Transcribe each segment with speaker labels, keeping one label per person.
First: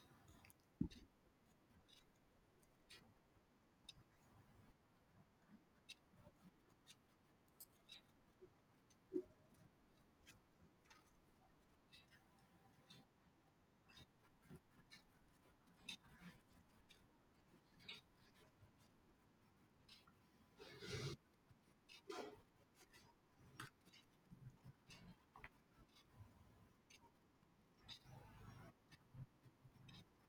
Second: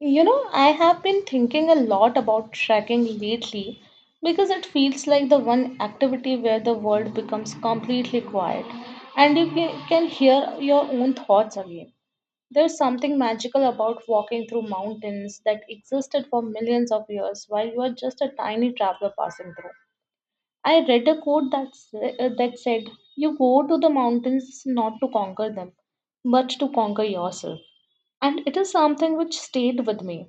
Speaker 1: You know, I have been thinking a lot about trekking lately because it feels like the one activity where the world becomes completely quiet and you can hear your own thoughts again. There's something magical about walking through mountains that existed for millions of years while you are just a tiny traveler passing through. I read a quote that, that said, "You go to the mountains not to conquer them, but to conquer yourself." And it is something which stayed with me,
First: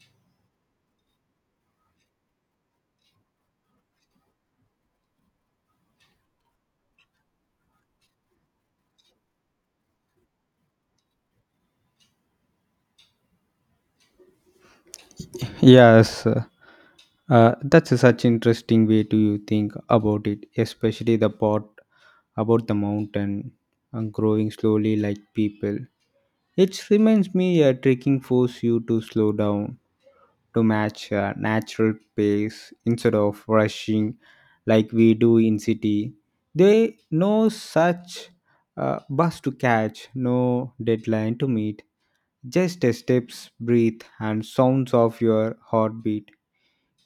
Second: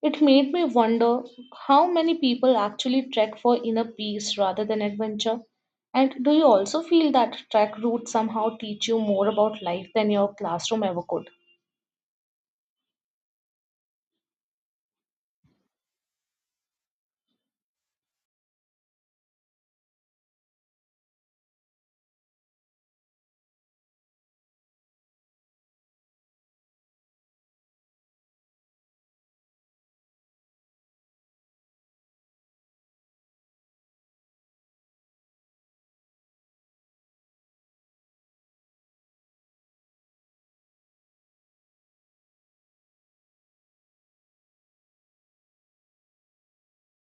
Speaker 1: it made me wonder how many people actually trek for inner peace rather than adventure. And do you also feel that trek routes somehow teach you more about life than your classroom ever could?
Speaker 2: Yes, that's such interesting way to you think about it, especially the part about the mountain and growing slowly like people. It reminds me a trekking force you to slow down to match a natural pace instead of rushing like we do in city. They no such bus to catch, no deadline to meet, just a steps, breathe, and sounds of your heartbeat.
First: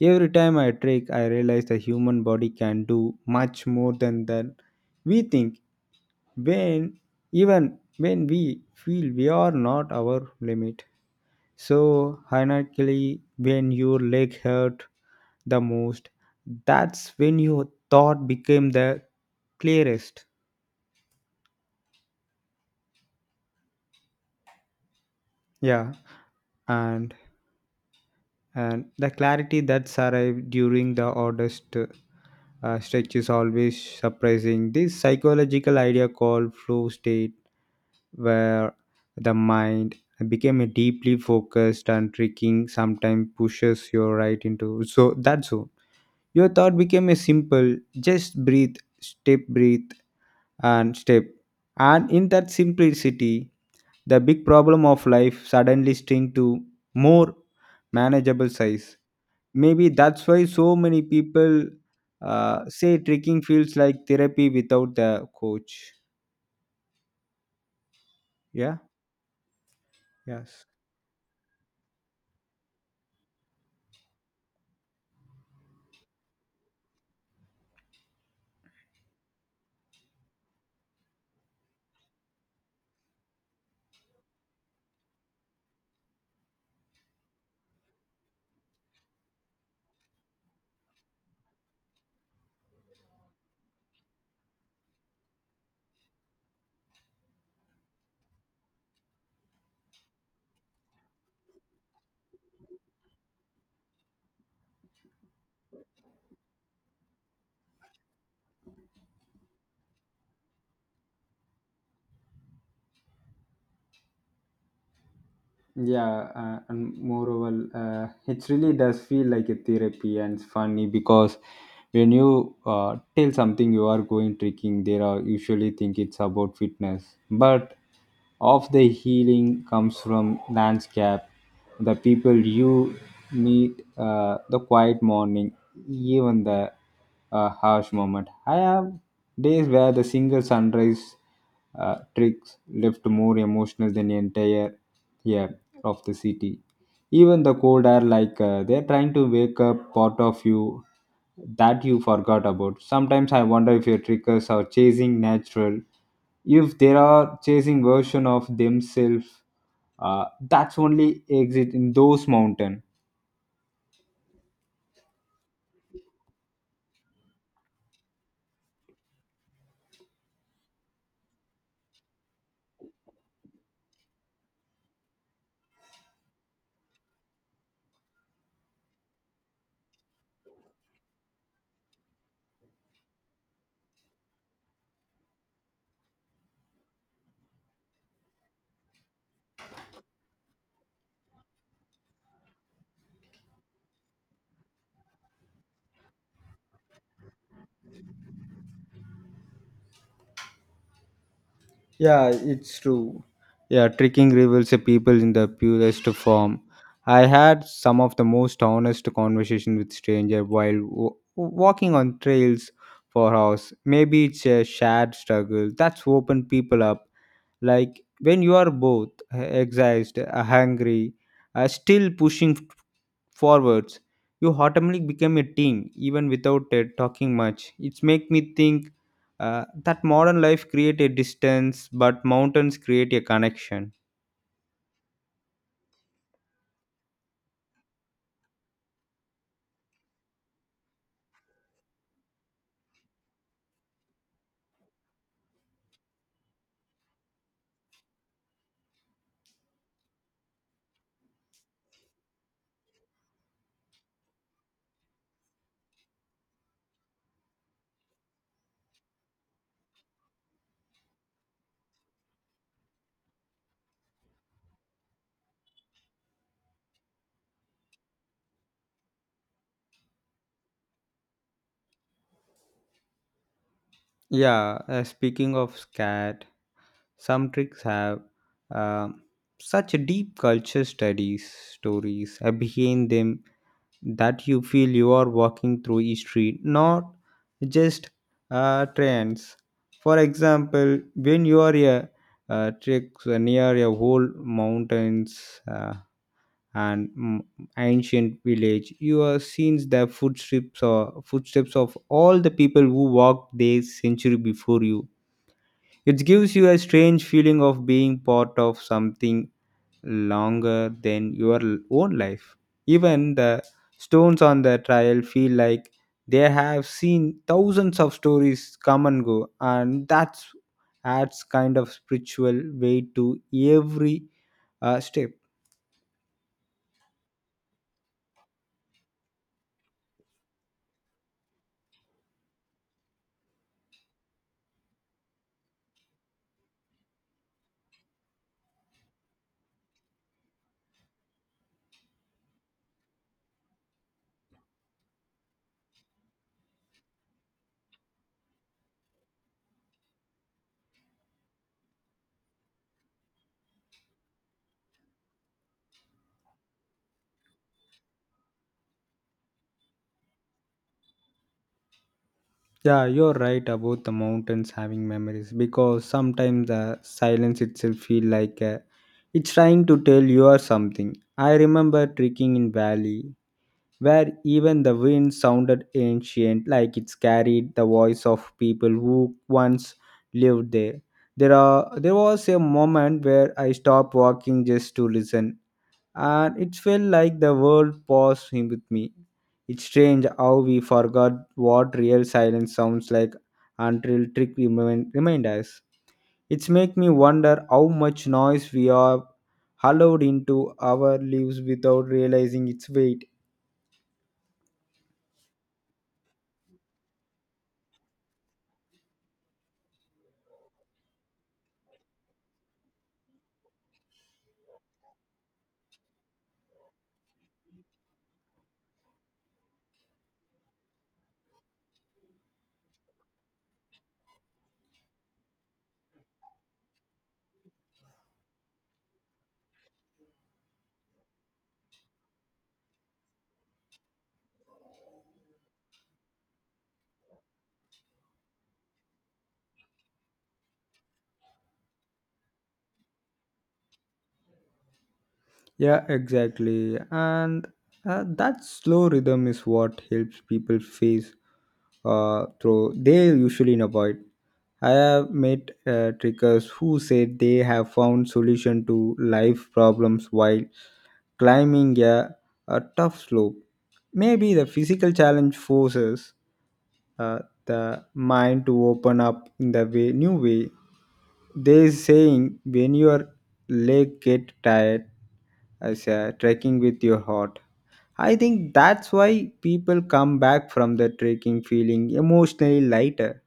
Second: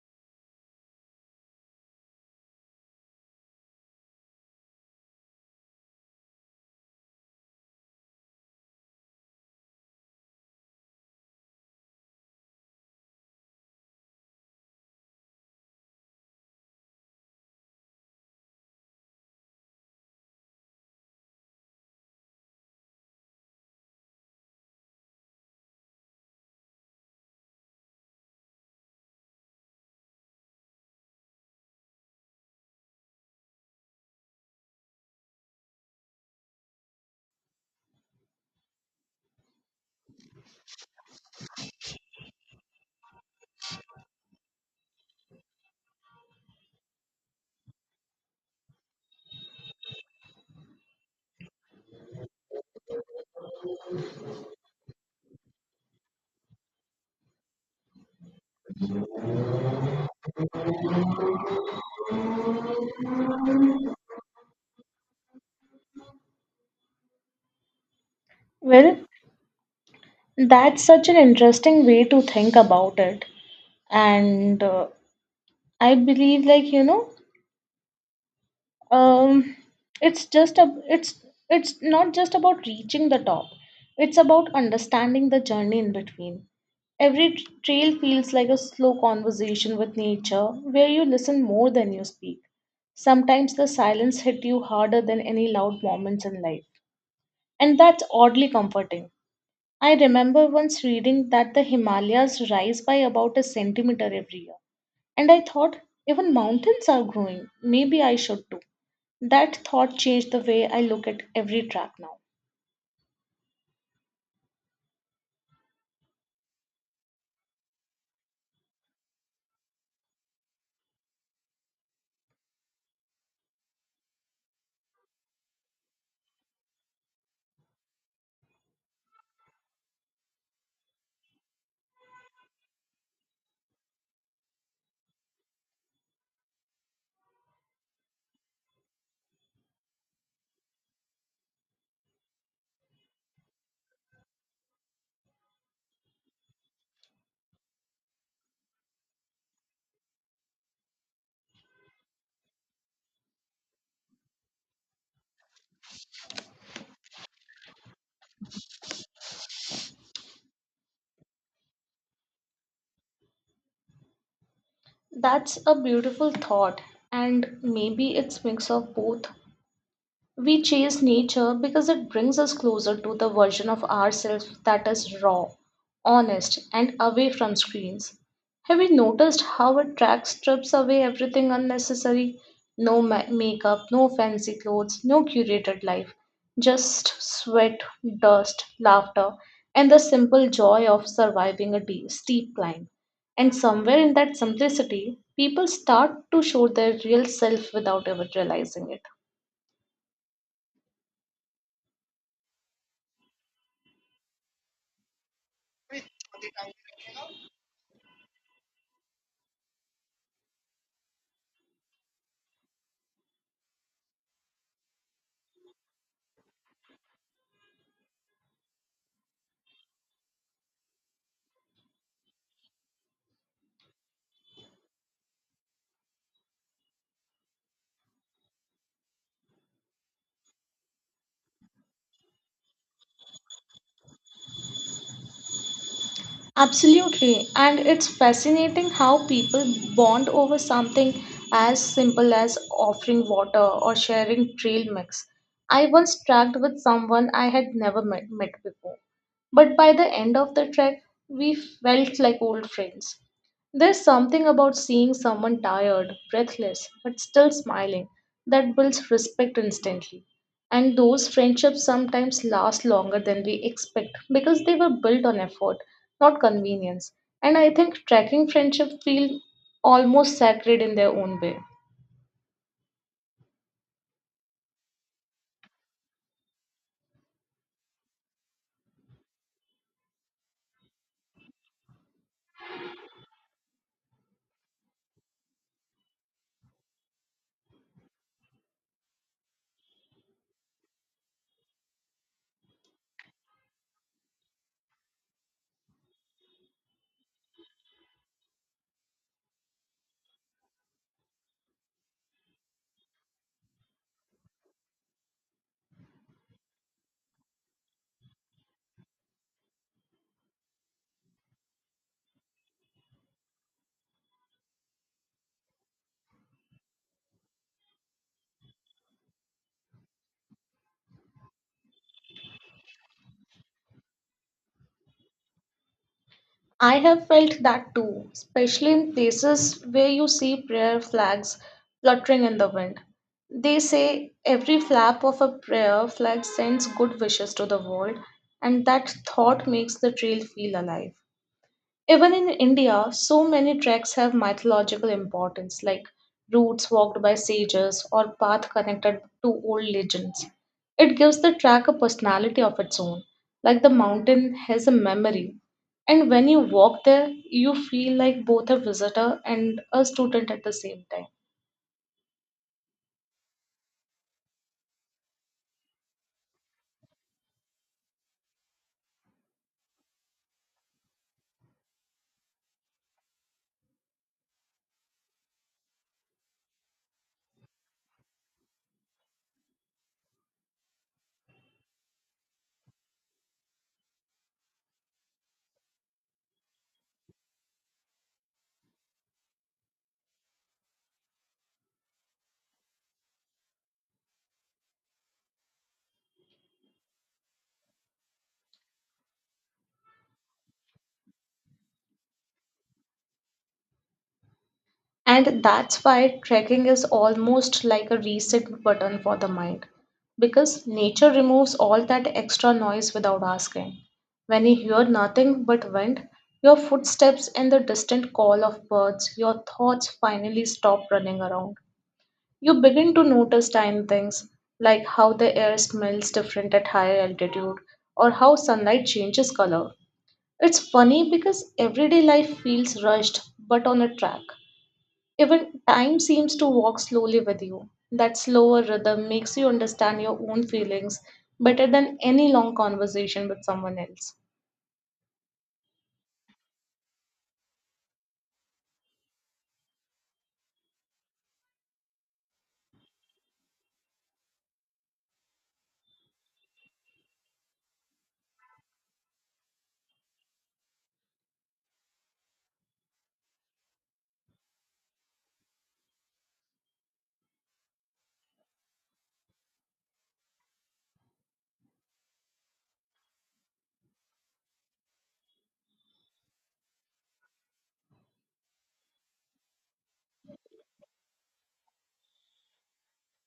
Speaker 2: Every time I trek, I realize the human body can do much more than we think. When even when we feel we are not our limit. So, ironically, when your leg hurt the most, that's when your thought became the clearest. Yeah, and and the clarity that's arrived during the oddest stretch is always surprising. This psychological idea called flow state, where the mind became a deeply focused and tricking sometimes pushes you right into so that zone. Your thought became a simple just breathe, step breathe, and step. And in that simplicity, the big problem of life suddenly shrink to more manageable size. Maybe that's why so many people say trekking feels like therapy without the coach. Yeah.
Speaker 1: Well,
Speaker 2: Yes.
Speaker 1: that's such an interesting way to think about it. And I believe, like, you know, um it's just a it's not just about reaching the top, it's about understanding the journey in between. Every trail feels like a slow conversation with nature where you listen more than you speak. Sometimes the silence hit you harder than any loud moments in life, and that's oddly comforting. I remember once reading that the Himalayas rise by about a centimeter every year, and I thought, even mountains are growing. Maybe I should too. That thought changed the way I look at every track now.
Speaker 2: Yeah, and moreover, it really does feel like a therapy, and it's funny because when you tell something you are going trekking, they are usually think it's about fitness, but of the healing comes from landscape, the people you meet, the quiet morning, even the harsh moment. I have days where the single sunrise tricks left more emotional than the entire air of the city. Even the cold air, like they're trying to wake up part of you that you forgot about. Sometimes I wonder if your trickers are chasing natural, if they are chasing version of themselves. That's only exit in those mountain.
Speaker 1: That's a beautiful thought, and maybe it's mix of both. We chase nature because it brings us closer to the version of ourselves that is raw, honest, and away from screens. Have you noticed how it track strips away everything unnecessary? No makeup, no fancy clothes, no curated life. Just sweat, dust, laughter, and the simple joy of surviving a steep climb. And somewhere in that simplicity, people start to show their real self without ever realizing it.
Speaker 2: Yeah, it's true. Yeah, tricking reveals a people in the purest form. I had some of the most honest conversation with stranger while walking on trails for hours. Maybe it's a shared struggle that's opened people up. Like when you are both exhausted, hungry, still pushing forwards. You automatically become a team even without talking much. It's make me think that modern life create a distance, but mountains create a connection.
Speaker 1: Absolutely, and it's fascinating how people bond over something as simple as offering water or sharing trail mix. I once trekked with someone I had never met before, but by the end of the trek, we felt like old friends. There's something about seeing someone tired, breathless, but still smiling that builds respect instantly. And those friendships sometimes last longer than we expect because they were built on effort, not convenience. And I think tracking friendship feel almost sacred in their own way.
Speaker 2: Yeah, speaking of scat, some tricks have uh, such a deep culture studies stories behind them that you feel you are walking through a street, not just trains. For example, when you are a trek near a whole mountains and ancient village, you are seeing the footsteps or footsteps of all the people who walked there century before you. It gives you a strange feeling of being part of something longer than your own life. Even the stones on the trial feel like they have seen thousands of stories come and go, and that adds kind of spiritual weight to every step.
Speaker 1: I have felt that too, especially in places where you see prayer flags fluttering in the wind. They say every flap of a prayer flag sends good wishes to the world, and that thought makes the trail feel alive. Even in India, so many treks have mythological importance, like routes walked by sages or paths connected to old legends. It gives the track a personality of its own, like the mountain has a memory. And when you walk there, you feel like both a visitor and a student at the same time.
Speaker 2: Yeah, you're right about the mountains having memories, because sometimes the silence itself feel like it's trying to tell you or something. I remember trekking in valley where even the wind sounded ancient, like it carried the voice of people who once lived there. There was a moment where I stopped walking just to listen, and it felt like the world paused him with me. It's strange how we forgot what real silence sounds like until trick remind us. It's make me wonder how much noise we are hollowed into our lives without realizing its weight.
Speaker 1: And that's why trekking is almost like a reset button for the mind, because nature removes all that extra noise without asking. When you hear nothing but wind, your footsteps, and the distant call of birds, your thoughts finally stop running around. You begin to notice tiny things, like how the air smells different at higher altitude or how sunlight changes color. It's funny because everyday life feels rushed, but on a track, even time seems to walk slowly with you. That slower rhythm makes you understand your own feelings better than any long conversation with someone else.
Speaker 2: Yeah, exactly. And that slow rhythm is what helps people face through they usually avoid. I have met trekkers who said they have found solution to life problems while climbing a tough slope. Maybe the physical challenge forces uh, the mind to open up in the way new way. They saying when your leg get tired as a trekking with your heart. I think that's why people come back from the trekking feeling emotionally lighter.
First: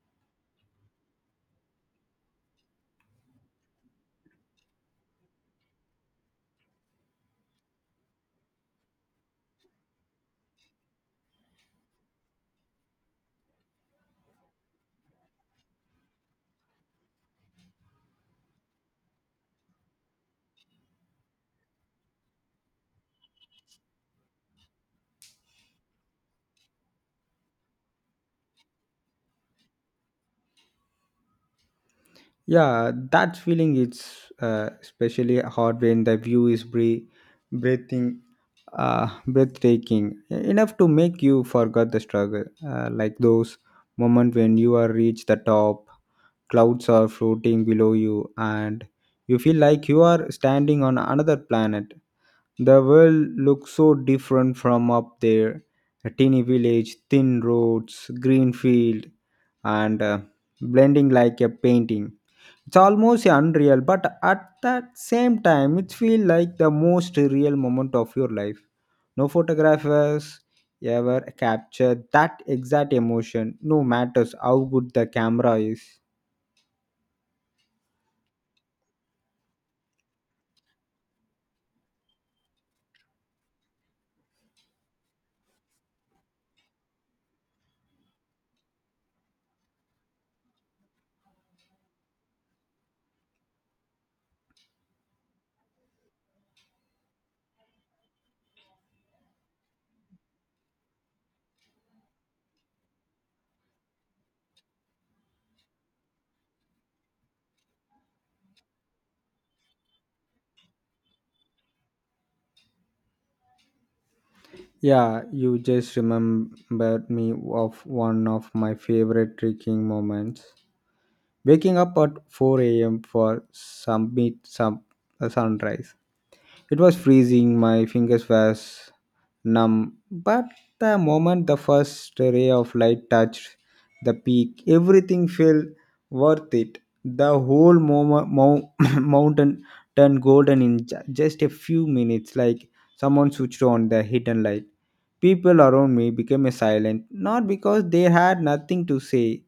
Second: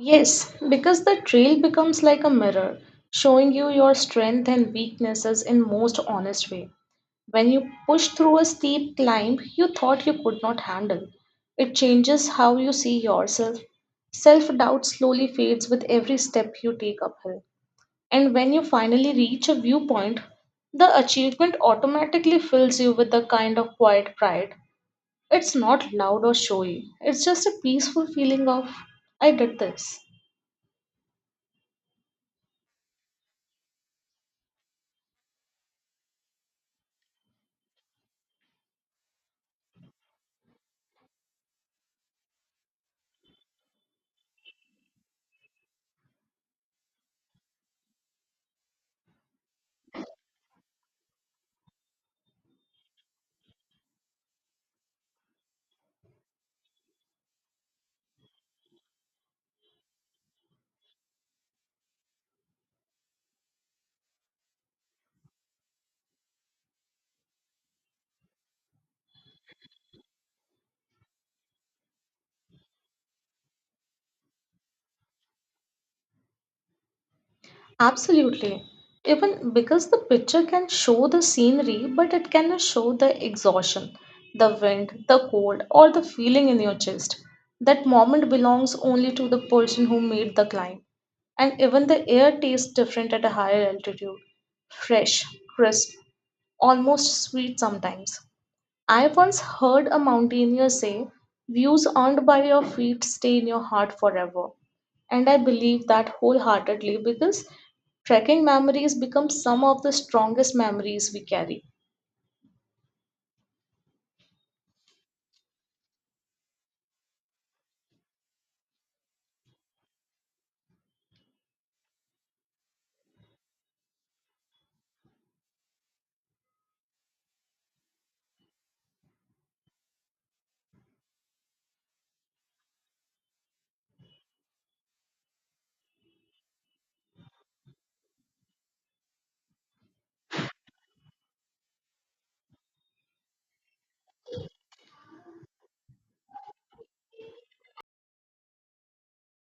Speaker 1: Yes, because the trail becomes like a mirror, showing you your strength and weaknesses in most honest way. When you push through a steep climb you thought you could not handle, it changes how you see yourself. Self doubt slowly fades with every step you take uphill. And when you finally reach a viewpoint, the achievement automatically fills you with a kind of quiet pride. It's not loud or showy, it's just a peaceful feeling of, "I did this."
Speaker 2: Yeah, that feeling it's especially hard when the view is breathing, breathtaking enough to make you forget the struggle. Like those moments when you are reach the top, clouds are floating below you, and you feel like you are standing on another planet. The world looks so different from up there. A teeny village, thin roads, green field, and blending like a painting. It's almost unreal, but at that same time, it feels like the most real moment of your life. No photographers ever capture that exact emotion, no matters how good the camera is.
Speaker 1: Absolutely. Even because the picture can show the scenery, but it cannot show the exhaustion, the wind, the cold, or the feeling in your chest. That moment belongs only to the person who made the climb. And even the air tastes different at a higher altitude: fresh, crisp, almost sweet sometimes. I once heard a mountaineer say, "Views earned by your feet stay in your heart forever." And I believe that wholeheartedly because trekking memories become some of the strongest memories we carry.
Speaker 2: Yeah, you just remembered me of one of my favorite trekking moments. Waking up at 4 a.m. for submit some sunrise. It was freezing, my fingers were numb, but the moment the first ray of light touched the peak, everything felt worth it. The whole mountain turned golden in just a few minutes, like someone switched on the hidden light. People around me became silent, not because they had nothing to say,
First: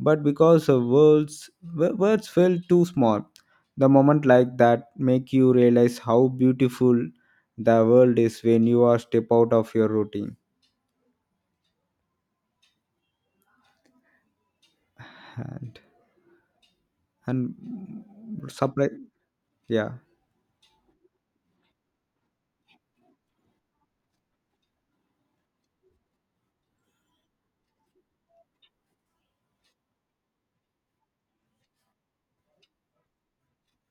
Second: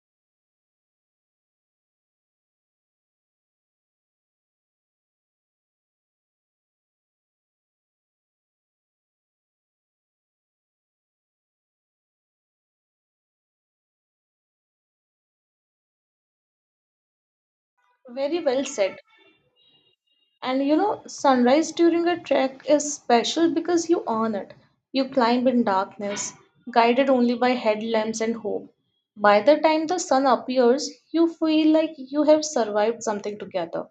Speaker 2: but because the words felt too small. The moment like that make you realize how beautiful the world is when you are step out of your routine. And and
Speaker 1: Very well
Speaker 2: surprise,
Speaker 1: said.
Speaker 2: yeah.
Speaker 1: And you know, sunrise during a trek is special because you earn it. You climb in darkness, guided only by headlamps and hope. By the time the sun appears, you feel like you have survived something together.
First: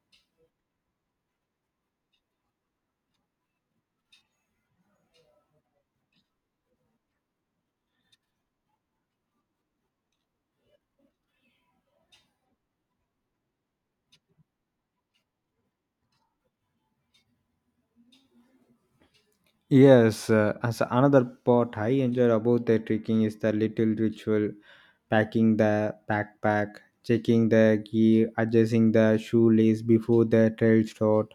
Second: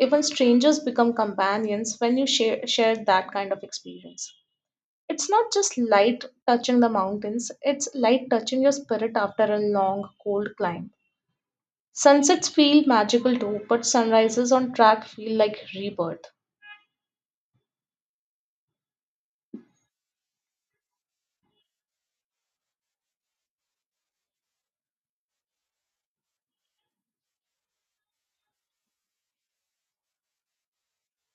Speaker 1: Even strangers become companions when you share that kind of experience. It's not just light touching the mountains, it's light touching your spirit after a long, cold climb. Sunsets feel magical too, but sunrises on track feel like rebirth.
Speaker 2: Yes, as another part I enjoy about the trekking is the little ritual, packing the backpack, checking the gear, adjusting the shoelace before the trail start.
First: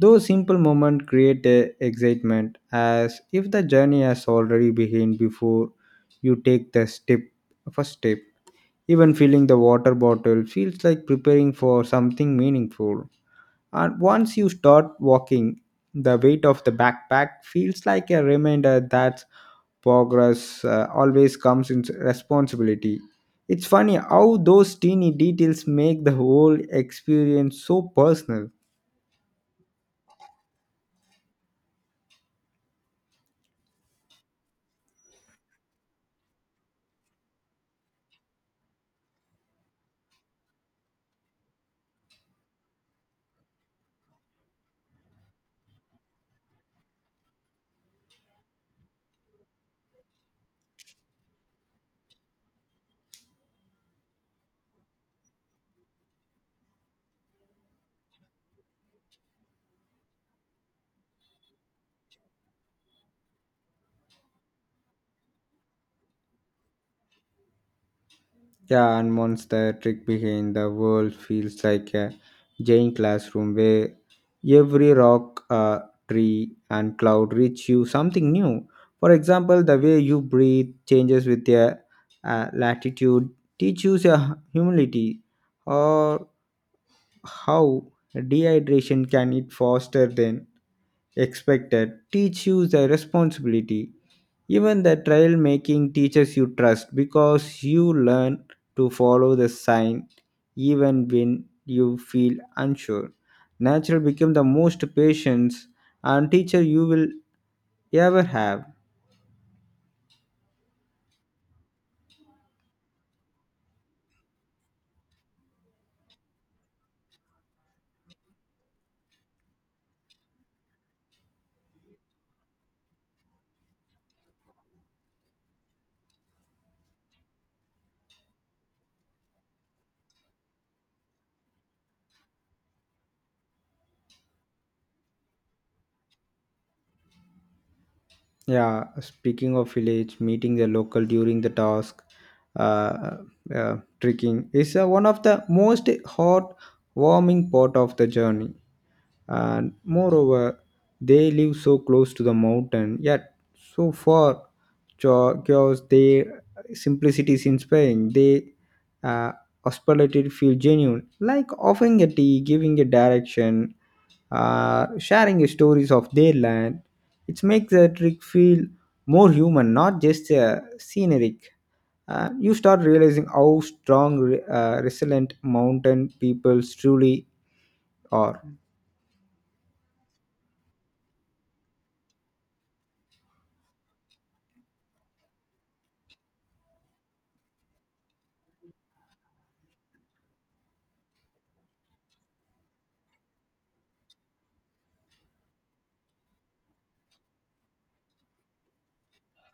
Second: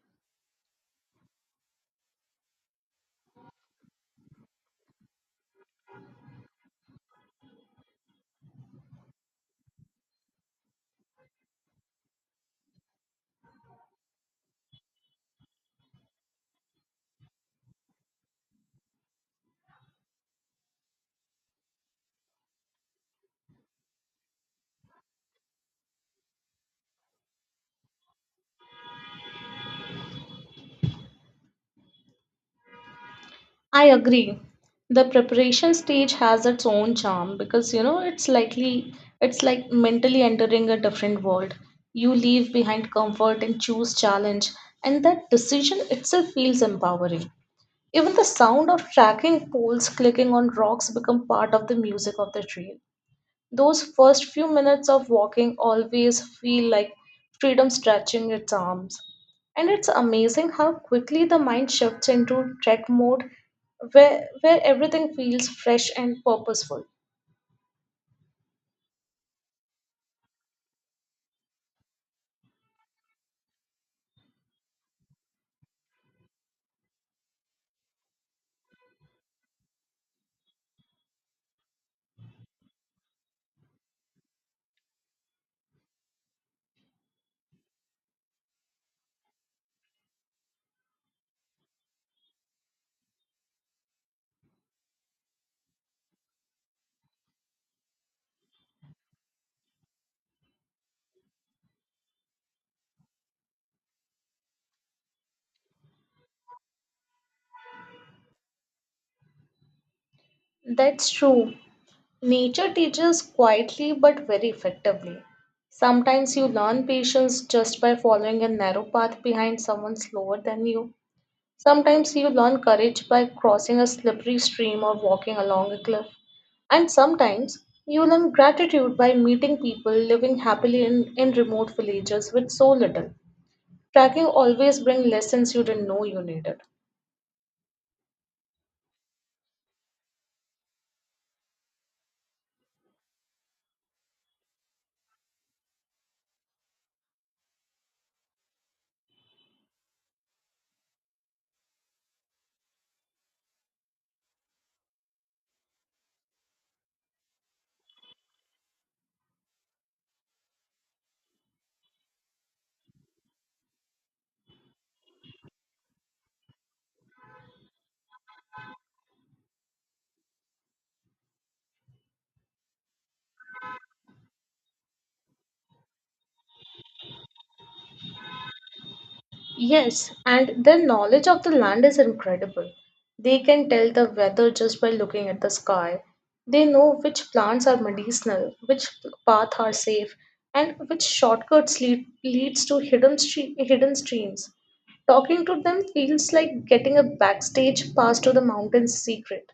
Speaker 2: Those simple moments create a excitement as if the journey has already begun before you take the step first step. Even filling the water bottle feels like preparing for something meaningful. And once you start walking, the weight of the backpack feels like a reminder that progress always comes in responsibility. It's funny how those teeny details make the whole experience so personal.
Speaker 1: I agree. The preparation stage has its own charm because you know it's likely it's like mentally entering a different world. You leave behind comfort and choose challenge, and that decision itself feels empowering. Even the sound of tracking poles clicking on rocks become part of the music of the trail. Those first few minutes of walking always feel like freedom stretching its arms. And it's amazing how quickly the mind shifts into trek mode where everything feels fresh and purposeful.
Speaker 2: Yeah, and once the trick behind the world feels like a giant classroom where every rock, tree, and cloud reach you something new. For example, the way you breathe changes with your latitude, teaches your humility, or how dehydration can eat faster than expected, teach you the responsibility. Even the trail making teaches you trust, because you learn to follow the sign even when you feel unsure. Nature become the most patience and teacher you will ever have.
Speaker 1: That's true. Nature teaches quietly but very effectively. Sometimes you learn patience just by following a narrow path behind someone slower than you. Sometimes you learn courage by crossing a slippery stream or walking along a cliff. And sometimes you learn gratitude by meeting people living happily in remote villages with so little. Tracking always brings lessons you didn't know you needed.
Speaker 2: Yeah, speaking of village, meeting the local during the task, uh, trekking is one of the most heartwarming part of the journey. And moreover, they live so close to the mountain yet so far, because their simplicity is inspiring. They uh, hospitality feel genuine, like offering a tea, giving a direction, sharing the stories of their land. It makes the trip feel more human, not just scenic. You start realizing how strong resilient mountain peoples truly are.
Speaker 1: Yes, and their knowledge of the land is incredible. They can tell the weather just by looking at the sky. They know which plants are medicinal, which paths are safe, and which shortcuts leads to hidden hidden streams. Talking to them feels like getting a backstage pass to the mountain's secret.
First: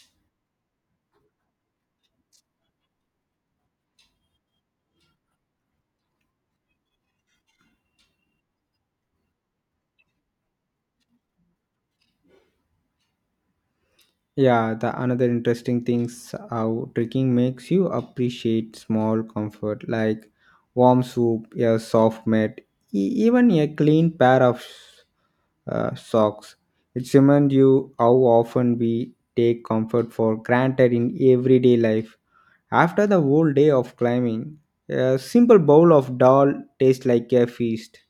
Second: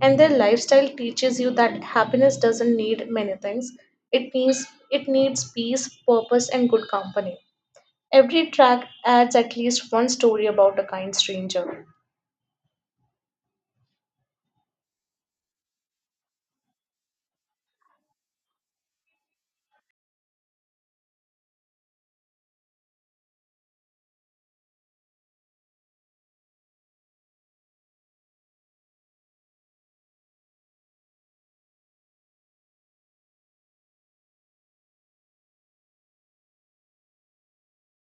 Speaker 1: And their lifestyle teaches you that happiness doesn't need many things. It needs it needs peace, purpose, and good company. Every track adds at least one story about a kind stranger.
Speaker 2: Yeah, the another interesting things how trekking makes you appreciate small comfort like warm soup, a soft mat, even a clean pair of socks. It reminds you how often we take comfort for granted in everyday life. After the whole day of climbing, a simple bowl of dal tastes like a feast.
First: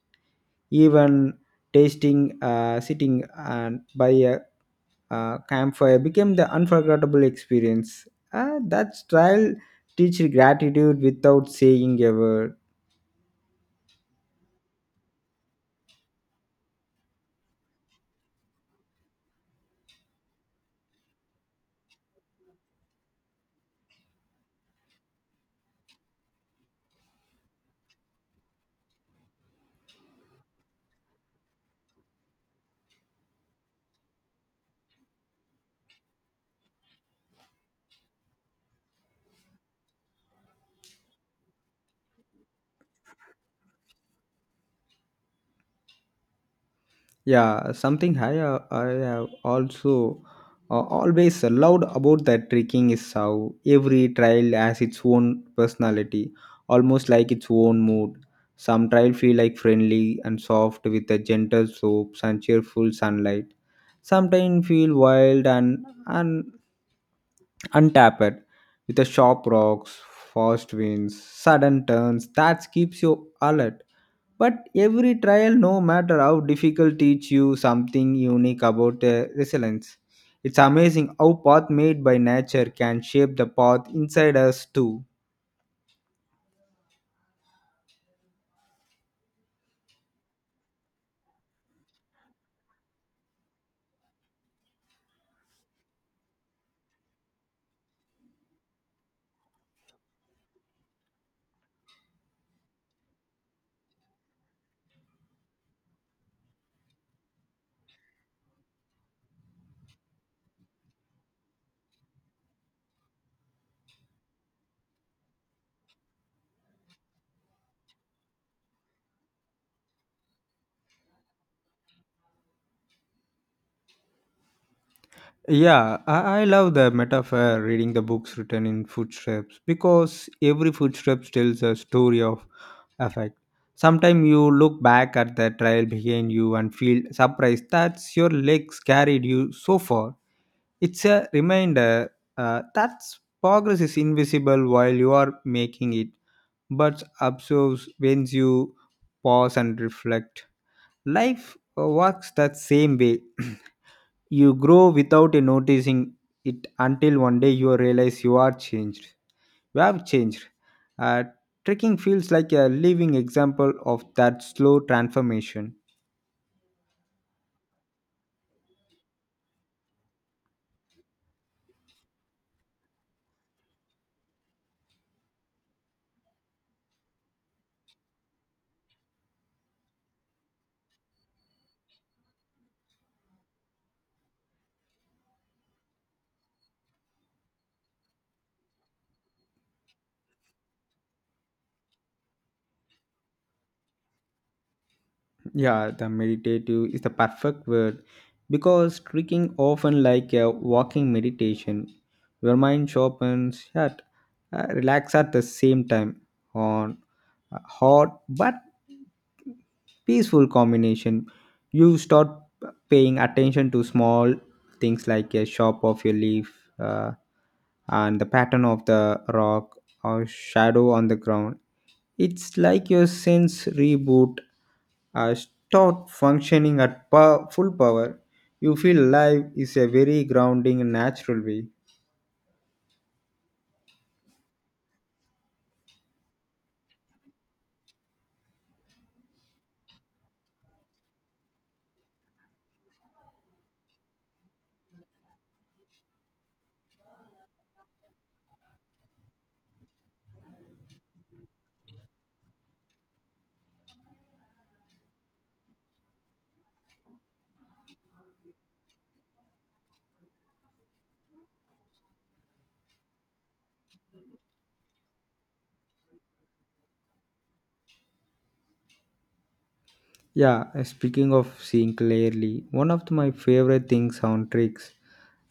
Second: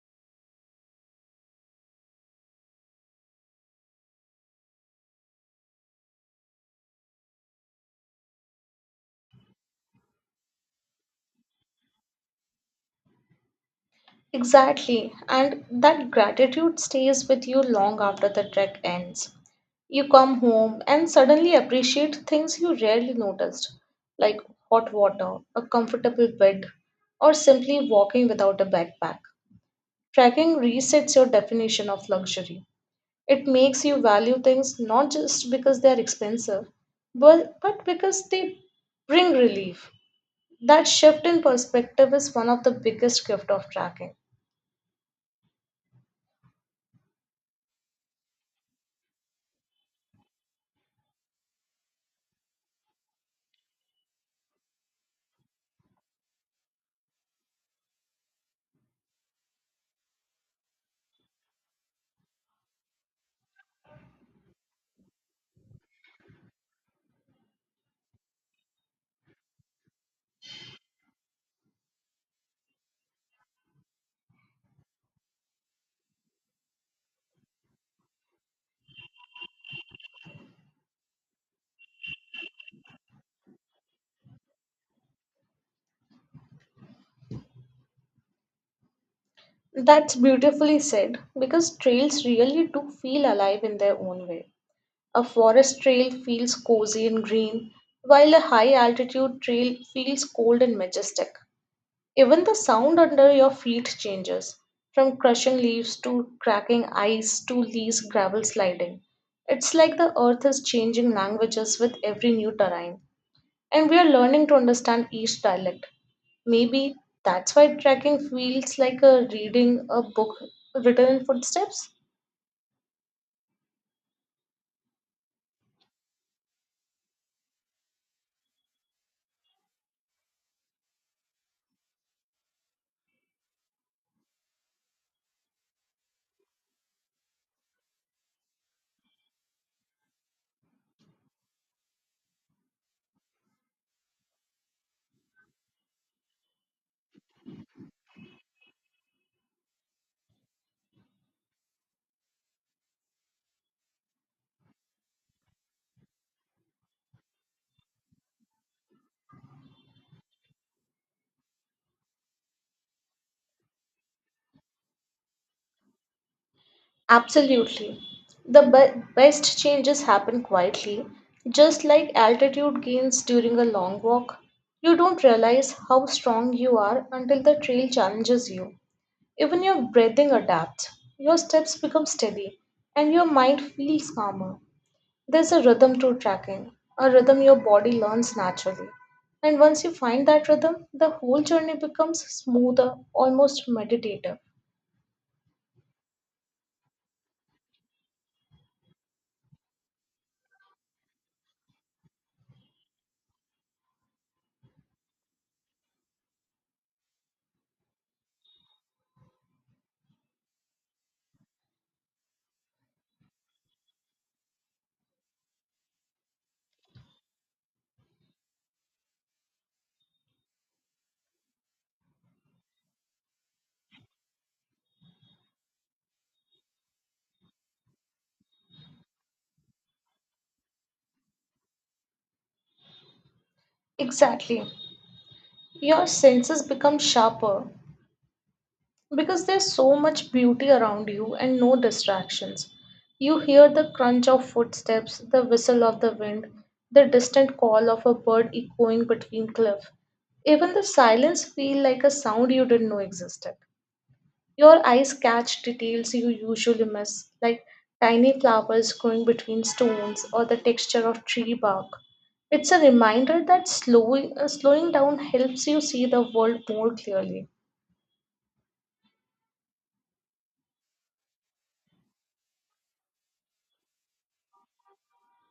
Speaker 2: Even tasting sitting and by a campfire became the unforgettable experience. That trial teaches gratitude without saying a word.
Speaker 1: Exactly, and that gratitude stays with you long after the trek ends. You come home and suddenly appreciate things you rarely noticed, like hot water, a comfortable bed, or simply walking without a backpack. Trekking resets your definition of luxury. It makes you value things not just because they are expensive, but because they bring relief. That shift in perspective is one of the biggest gift of tracking.
Speaker 2: Yeah, something I have also always loved about that trekking is how every trail has its own personality, almost like its own mood. Some trail feel like friendly and soft with a gentle slopes and cheerful sunlight. Sometimes feel wild and untapped with the sharp rocks, fast winds, sudden turns that keeps you alert. But every trial, no matter how difficult, teach you something unique about resilience. It's amazing how path made by nature can shape the path inside us too.
Speaker 1: That's beautifully said because trails really do feel alive in their own way. A forest trail feels cozy and green, while a high altitude trail feels cold and majestic. Even the sound under your feet changes, from crushing leaves to cracking ice to loose gravel sliding. It's like the earth is changing languages with every new terrain, and we are learning to understand each dialect. Maybe that's why trekking feels like a reading a book written in footsteps.
Speaker 2: Yeah, I love the metaphor reading the books written in footsteps, because every footsteps tells a story of affect. Sometimes you look back at the trail behind you and feel surprised that your legs carried you so far. It's a reminder that progress is invisible while you are making it, but observes when you pause and reflect. Life works that same way. You grow without noticing it until one day you realize you are changed. You have changed. Uh, trekking feels like a living example of that slow transformation.
Speaker 1: Absolutely. The best changes happen quietly, just like altitude gains during a long walk. You don't realize how strong you are until the trail challenges you. Even your breathing adapts, your steps become steady, and your mind feels calmer. There's a rhythm to trekking, a rhythm your body learns naturally. And once you find that rhythm, the whole journey becomes smoother, almost meditative.
Speaker 2: Yeah, the meditative is the perfect word, because tricking often like a walking meditation. Your mind sharpens yet relax at the same time, on a hot but peaceful combination. You start paying attention to small things like a shape of your leaf, uh, and the pattern of the rock or shadow on the ground. It's like your sense reboot, start functioning at full power. You feel life is a very grounding and natural way.
Speaker 1: Exactly. Your senses become sharper because there's so much beauty around you and no distractions. You hear the crunch of footsteps, the whistle of the wind, the distant call of a bird echoing between cliff. Even the silence feel like a sound you didn't know existed. Your eyes catch details you usually miss, like tiny flowers growing between stones or the texture of tree bark. It's a reminder that slowing down helps you see the world more clearly.
Speaker 2: Yeah, speaking of seeing clearly, one of my favorite things on tricks,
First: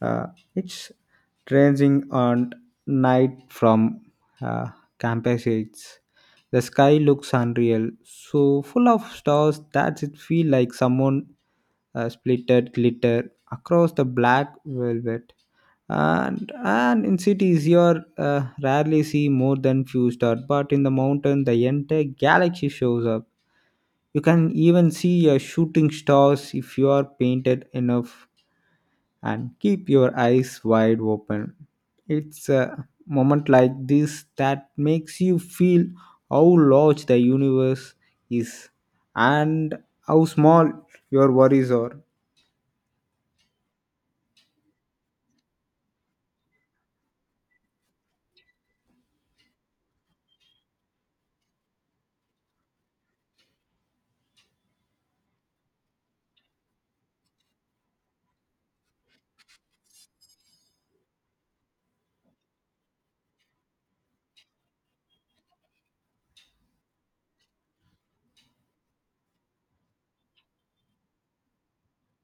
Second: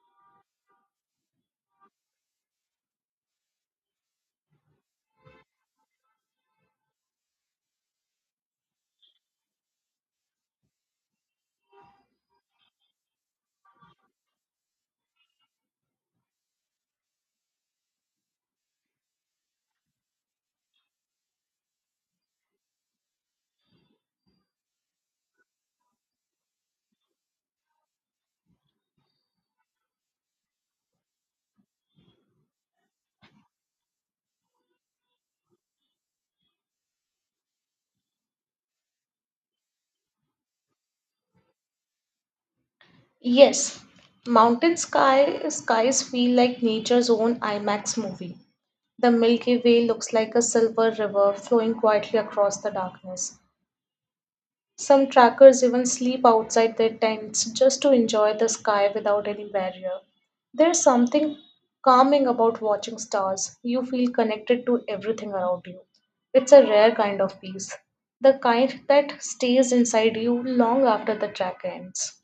Speaker 2: uh, it's tracing on night from uh, campus heights. The sky looks unreal, so full of stars that it feel like someone splitted glitter across the black velvet. And in cities you are rarely see more than few stars, but in the mountain the entire galaxy shows up. You can even see a shooting stars if you are painted enough and keep your eyes wide open. It's a moment like this that makes you feel how large the universe is and how small your worries are.
Speaker 1: Yes, mountain sky skies feel like nature's own IMAX movie. The Milky Way looks like a silver river flowing quietly across the darkness. Some trackers even sleep outside their tents just to enjoy the sky without any barrier. There's something calming about watching stars. You feel connected to everything around you. It's a rare kind of peace, the kind that stays inside you long after the track ends.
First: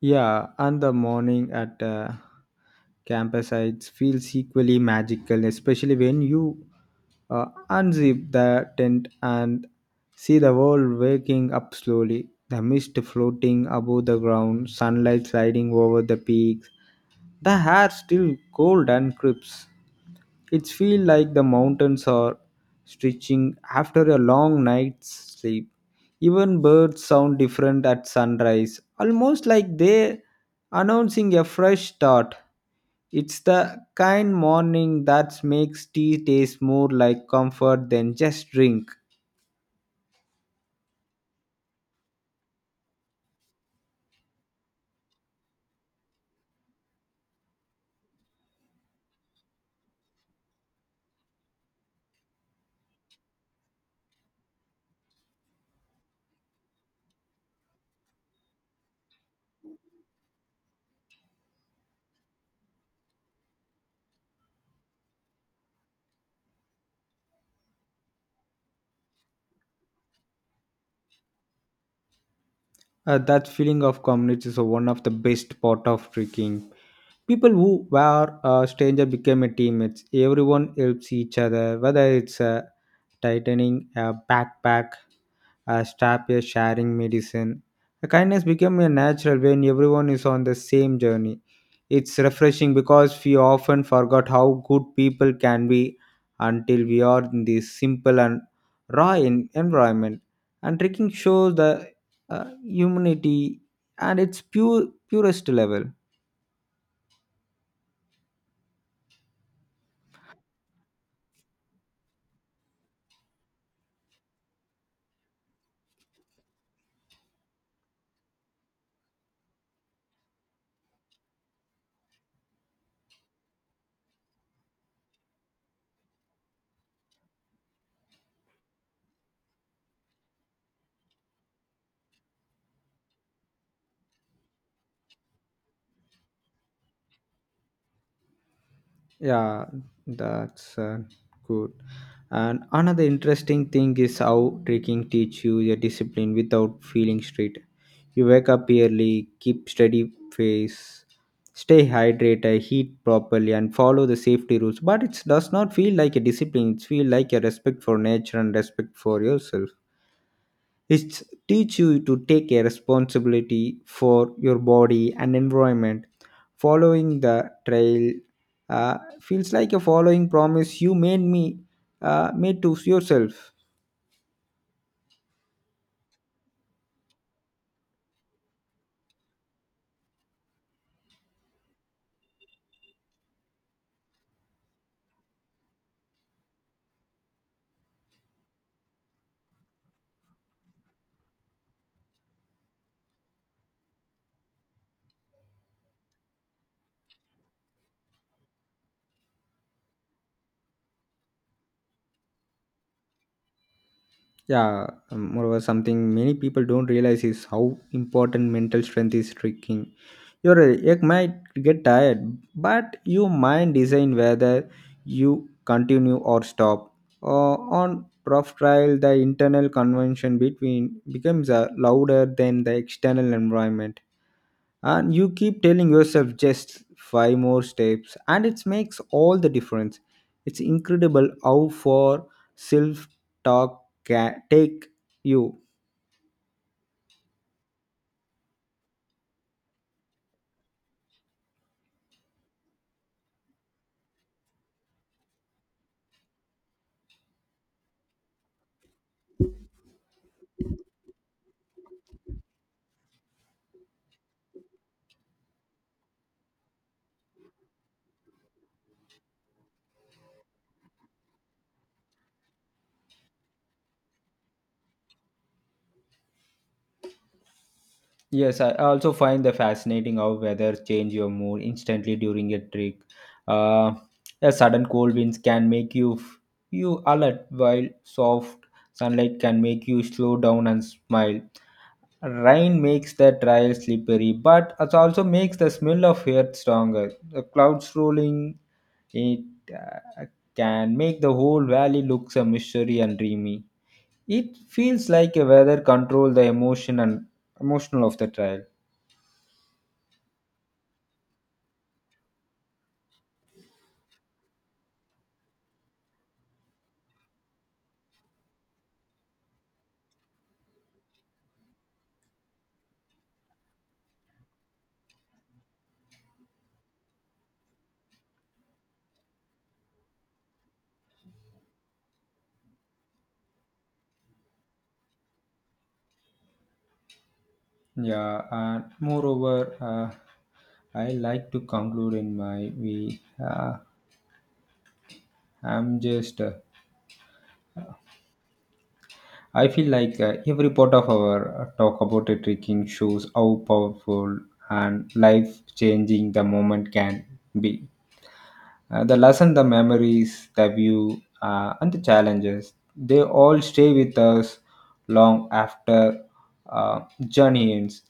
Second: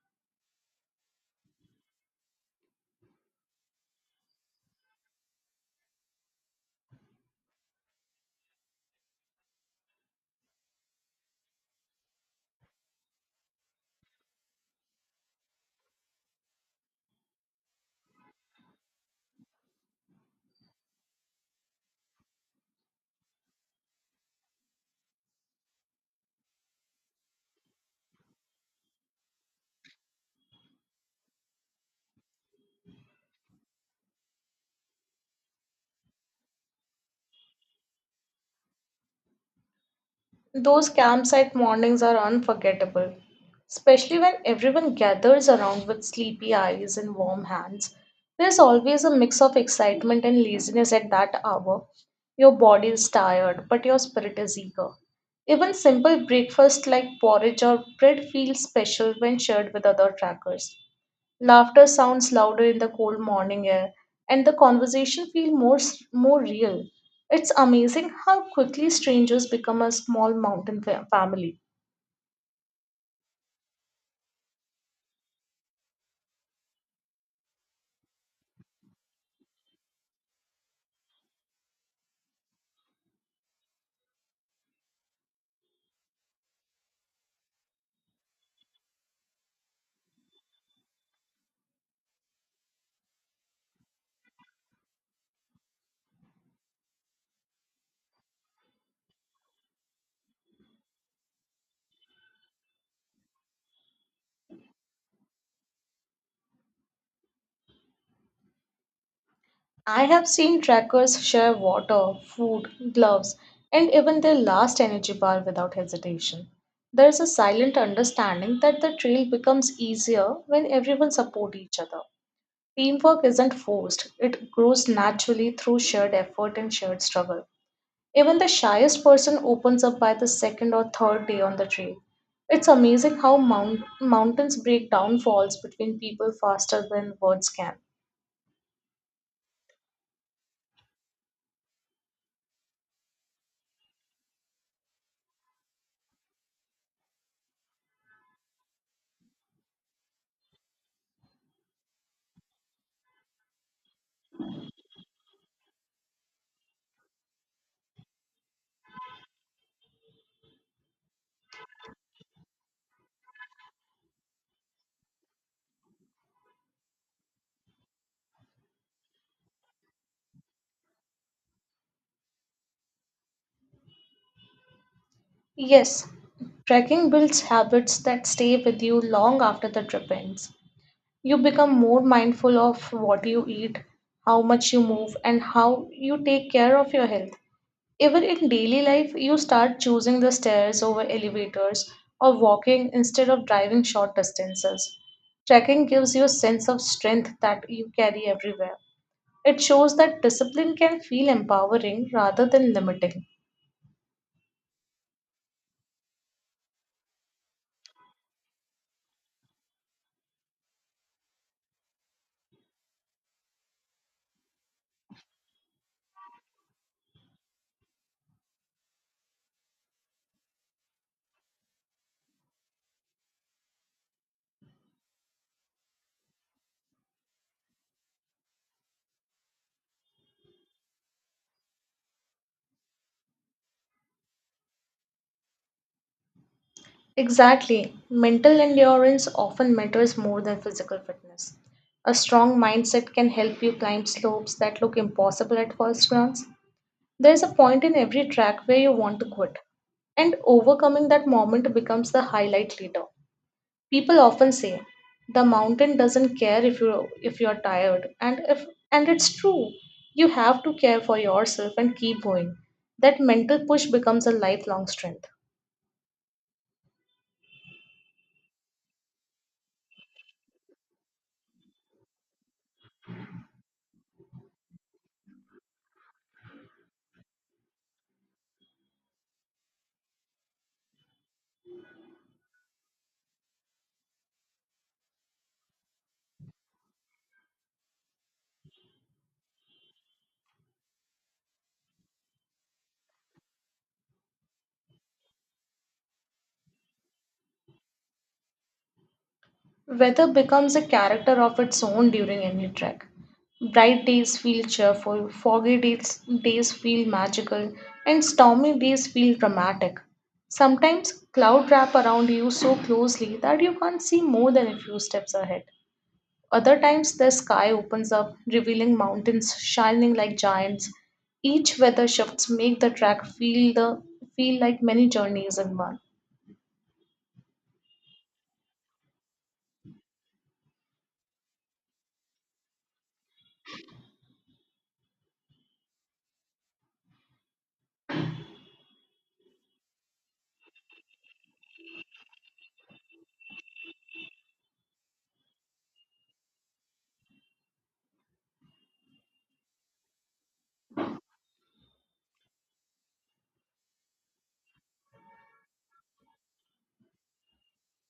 Speaker 2: Yeah, and the morning at campsites feels equally magical, especially when you uh, unzip the tent and see the world waking up slowly. The mist floating above the ground, sunlight sliding over the peaks, the hair still cold and crisp. It feels like the mountains are stretching after a long night's sleep. Even birds sound different at sunrise, almost like they announcing a fresh start. It's the kind morning that makes tea taste more like comfort than just drink.
Speaker 1: Those campsite mornings are unforgettable, especially when everyone gathers around with sleepy eyes and warm hands. There's always a mix of excitement and laziness at that hour. Your body is tired, but your spirit is eager. Even simple breakfast like porridge or bread feels special when shared with other trackers. Laughter sounds louder in the cold morning air, and the conversation feels more real. It's amazing how quickly strangers become a small mountain family.
Speaker 2: That feeling of community is one of the best part of drinking. People who were a stranger became a teammates. Everyone helps each other, whether it's a tightening a backpack, a strap, a sharing medicine. The kindness became a natural when everyone is on the same journey. It's refreshing because we often forgot how good people can be until we are in this simple and raw environment. And trekking shows the humanity and its pure purest level.
Speaker 1: I have seen trekkers share water, food, gloves, and even their last energy bar without hesitation. There is a silent understanding that the trail becomes easier when everyone supports each other. Teamwork isn't forced, it grows naturally through shared effort and shared struggle. Even the shyest person opens up by the second or third day on the trail. It's amazing how mountains break down walls between people faster than words can.
Speaker 2: Yeah, that's good. And another interesting thing is how trekking teach you your discipline without feeling strict. You wake up early, keep steady pace, stay hydrated, eat properly, and follow the safety rules. But it does not feel like a discipline. It feels like a respect for nature and respect for yourself. It teaches you to take a responsibility for your body and environment. Following the trail feels like a following promise you made me made to yourself.
Speaker 1: Yes, trekking builds habits that stay with you long after the trip ends. You become more mindful of what you eat, how much you move, and how you take care of your health. Even in daily life, you start choosing the stairs over elevators or walking instead of driving short distances. Trekking gives you a sense of strength that you carry everywhere. It shows that discipline can feel empowering rather than limiting.
Speaker 2: Yeah, moreover, something many people don't realize is how important mental strength is Tricking. Your egg might get tired, but you might decide whether you continue or stop. On rough trial, the internal convention between becomes louder than the external environment, and you keep telling yourself just five more steps, and it makes all the difference. It's incredible how far self-talk can take you.
Speaker 1: Exactly. Mental endurance often matters more than physical fitness. A strong mindset can help you climb slopes that look impossible at first glance. There's a point in every track where you want to quit, and overcoming that moment becomes the highlight later. People often say the mountain doesn't care if you're tired, and if and it's true. You have to care for yourself and keep going. That mental push becomes a lifelong strength.
Speaker 2: Yes, I also find the fascinating how weather change your mood instantly during a trek. Uh, a sudden cold winds can make you you alert, while soft sunlight can make you slow down and smile. Rain makes the trail slippery, but it also makes the smell of earth stronger. The clouds rolling it uh, can make the whole valley looks a mystery and dreamy. It feels like a weather control the emotion and emotional of the trail.
Speaker 1: Weather becomes a character of its own during any trek. Bright days feel cheerful, days feel magical, and stormy days feel dramatic. Sometimes cloud wrap around you so closely that you can't see more than a few steps ahead. Other times the sky opens up, revealing mountains shining like giants. Each weather shifts make the track feel like many journeys in one.
Speaker 2: Yeah, and moreover, I like to conclude in my way. I'm just, uh, I feel like every part of our talk about a trekking shows how powerful and life changing the moment can be. The lesson, the memories, the view, and the challenges, they all stay with us long after uh, journey ends.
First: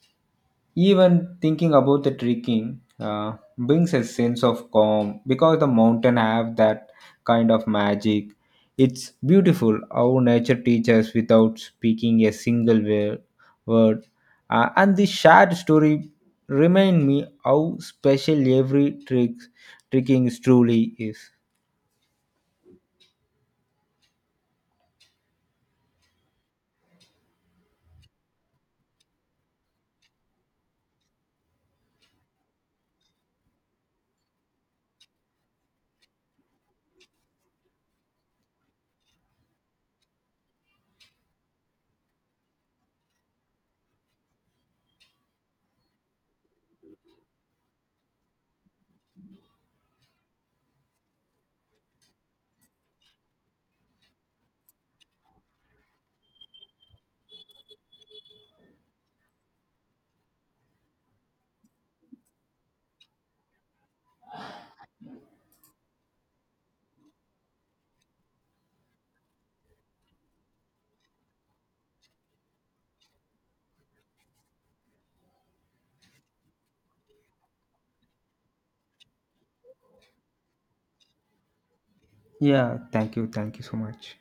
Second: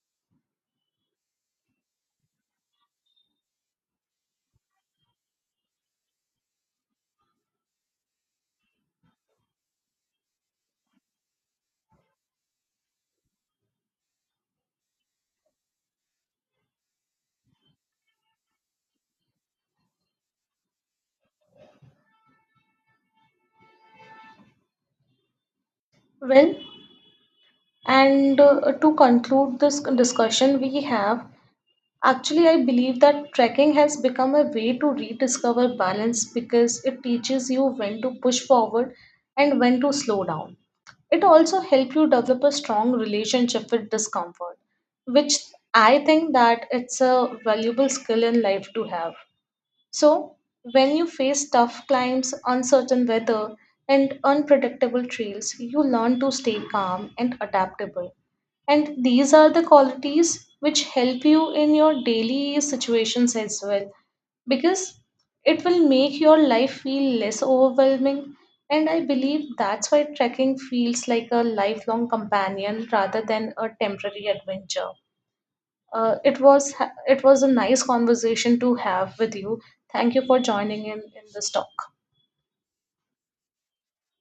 Speaker 2: Even thinking about the trekking brings a sense of calm because the mountain have that kind of magic. It's beautiful how nature teaches without speaking a single word. And this shared story remind me how special every Tricking is truly is.
Speaker 1: Well, and to conclude this discussion, we have actually, I believe that trekking has become a way to rediscover balance because it teaches you when to push forward and when to slow down. It also helps you develop a strong relationship with discomfort, which I think that it's a valuable skill in life to have. So, when you face tough climbs, uncertain weather, and unpredictable trails, you learn to stay calm and adaptable. And these are the qualities which help you in your daily situations as well because it will make your life feel less overwhelming. And I believe that's why trekking feels like a lifelong companion rather than a temporary adventure. Uh, it was it was a nice conversation to have with you. Thank you for joining in this talk.
Speaker 2: Yeah, thank you. Thank you so much.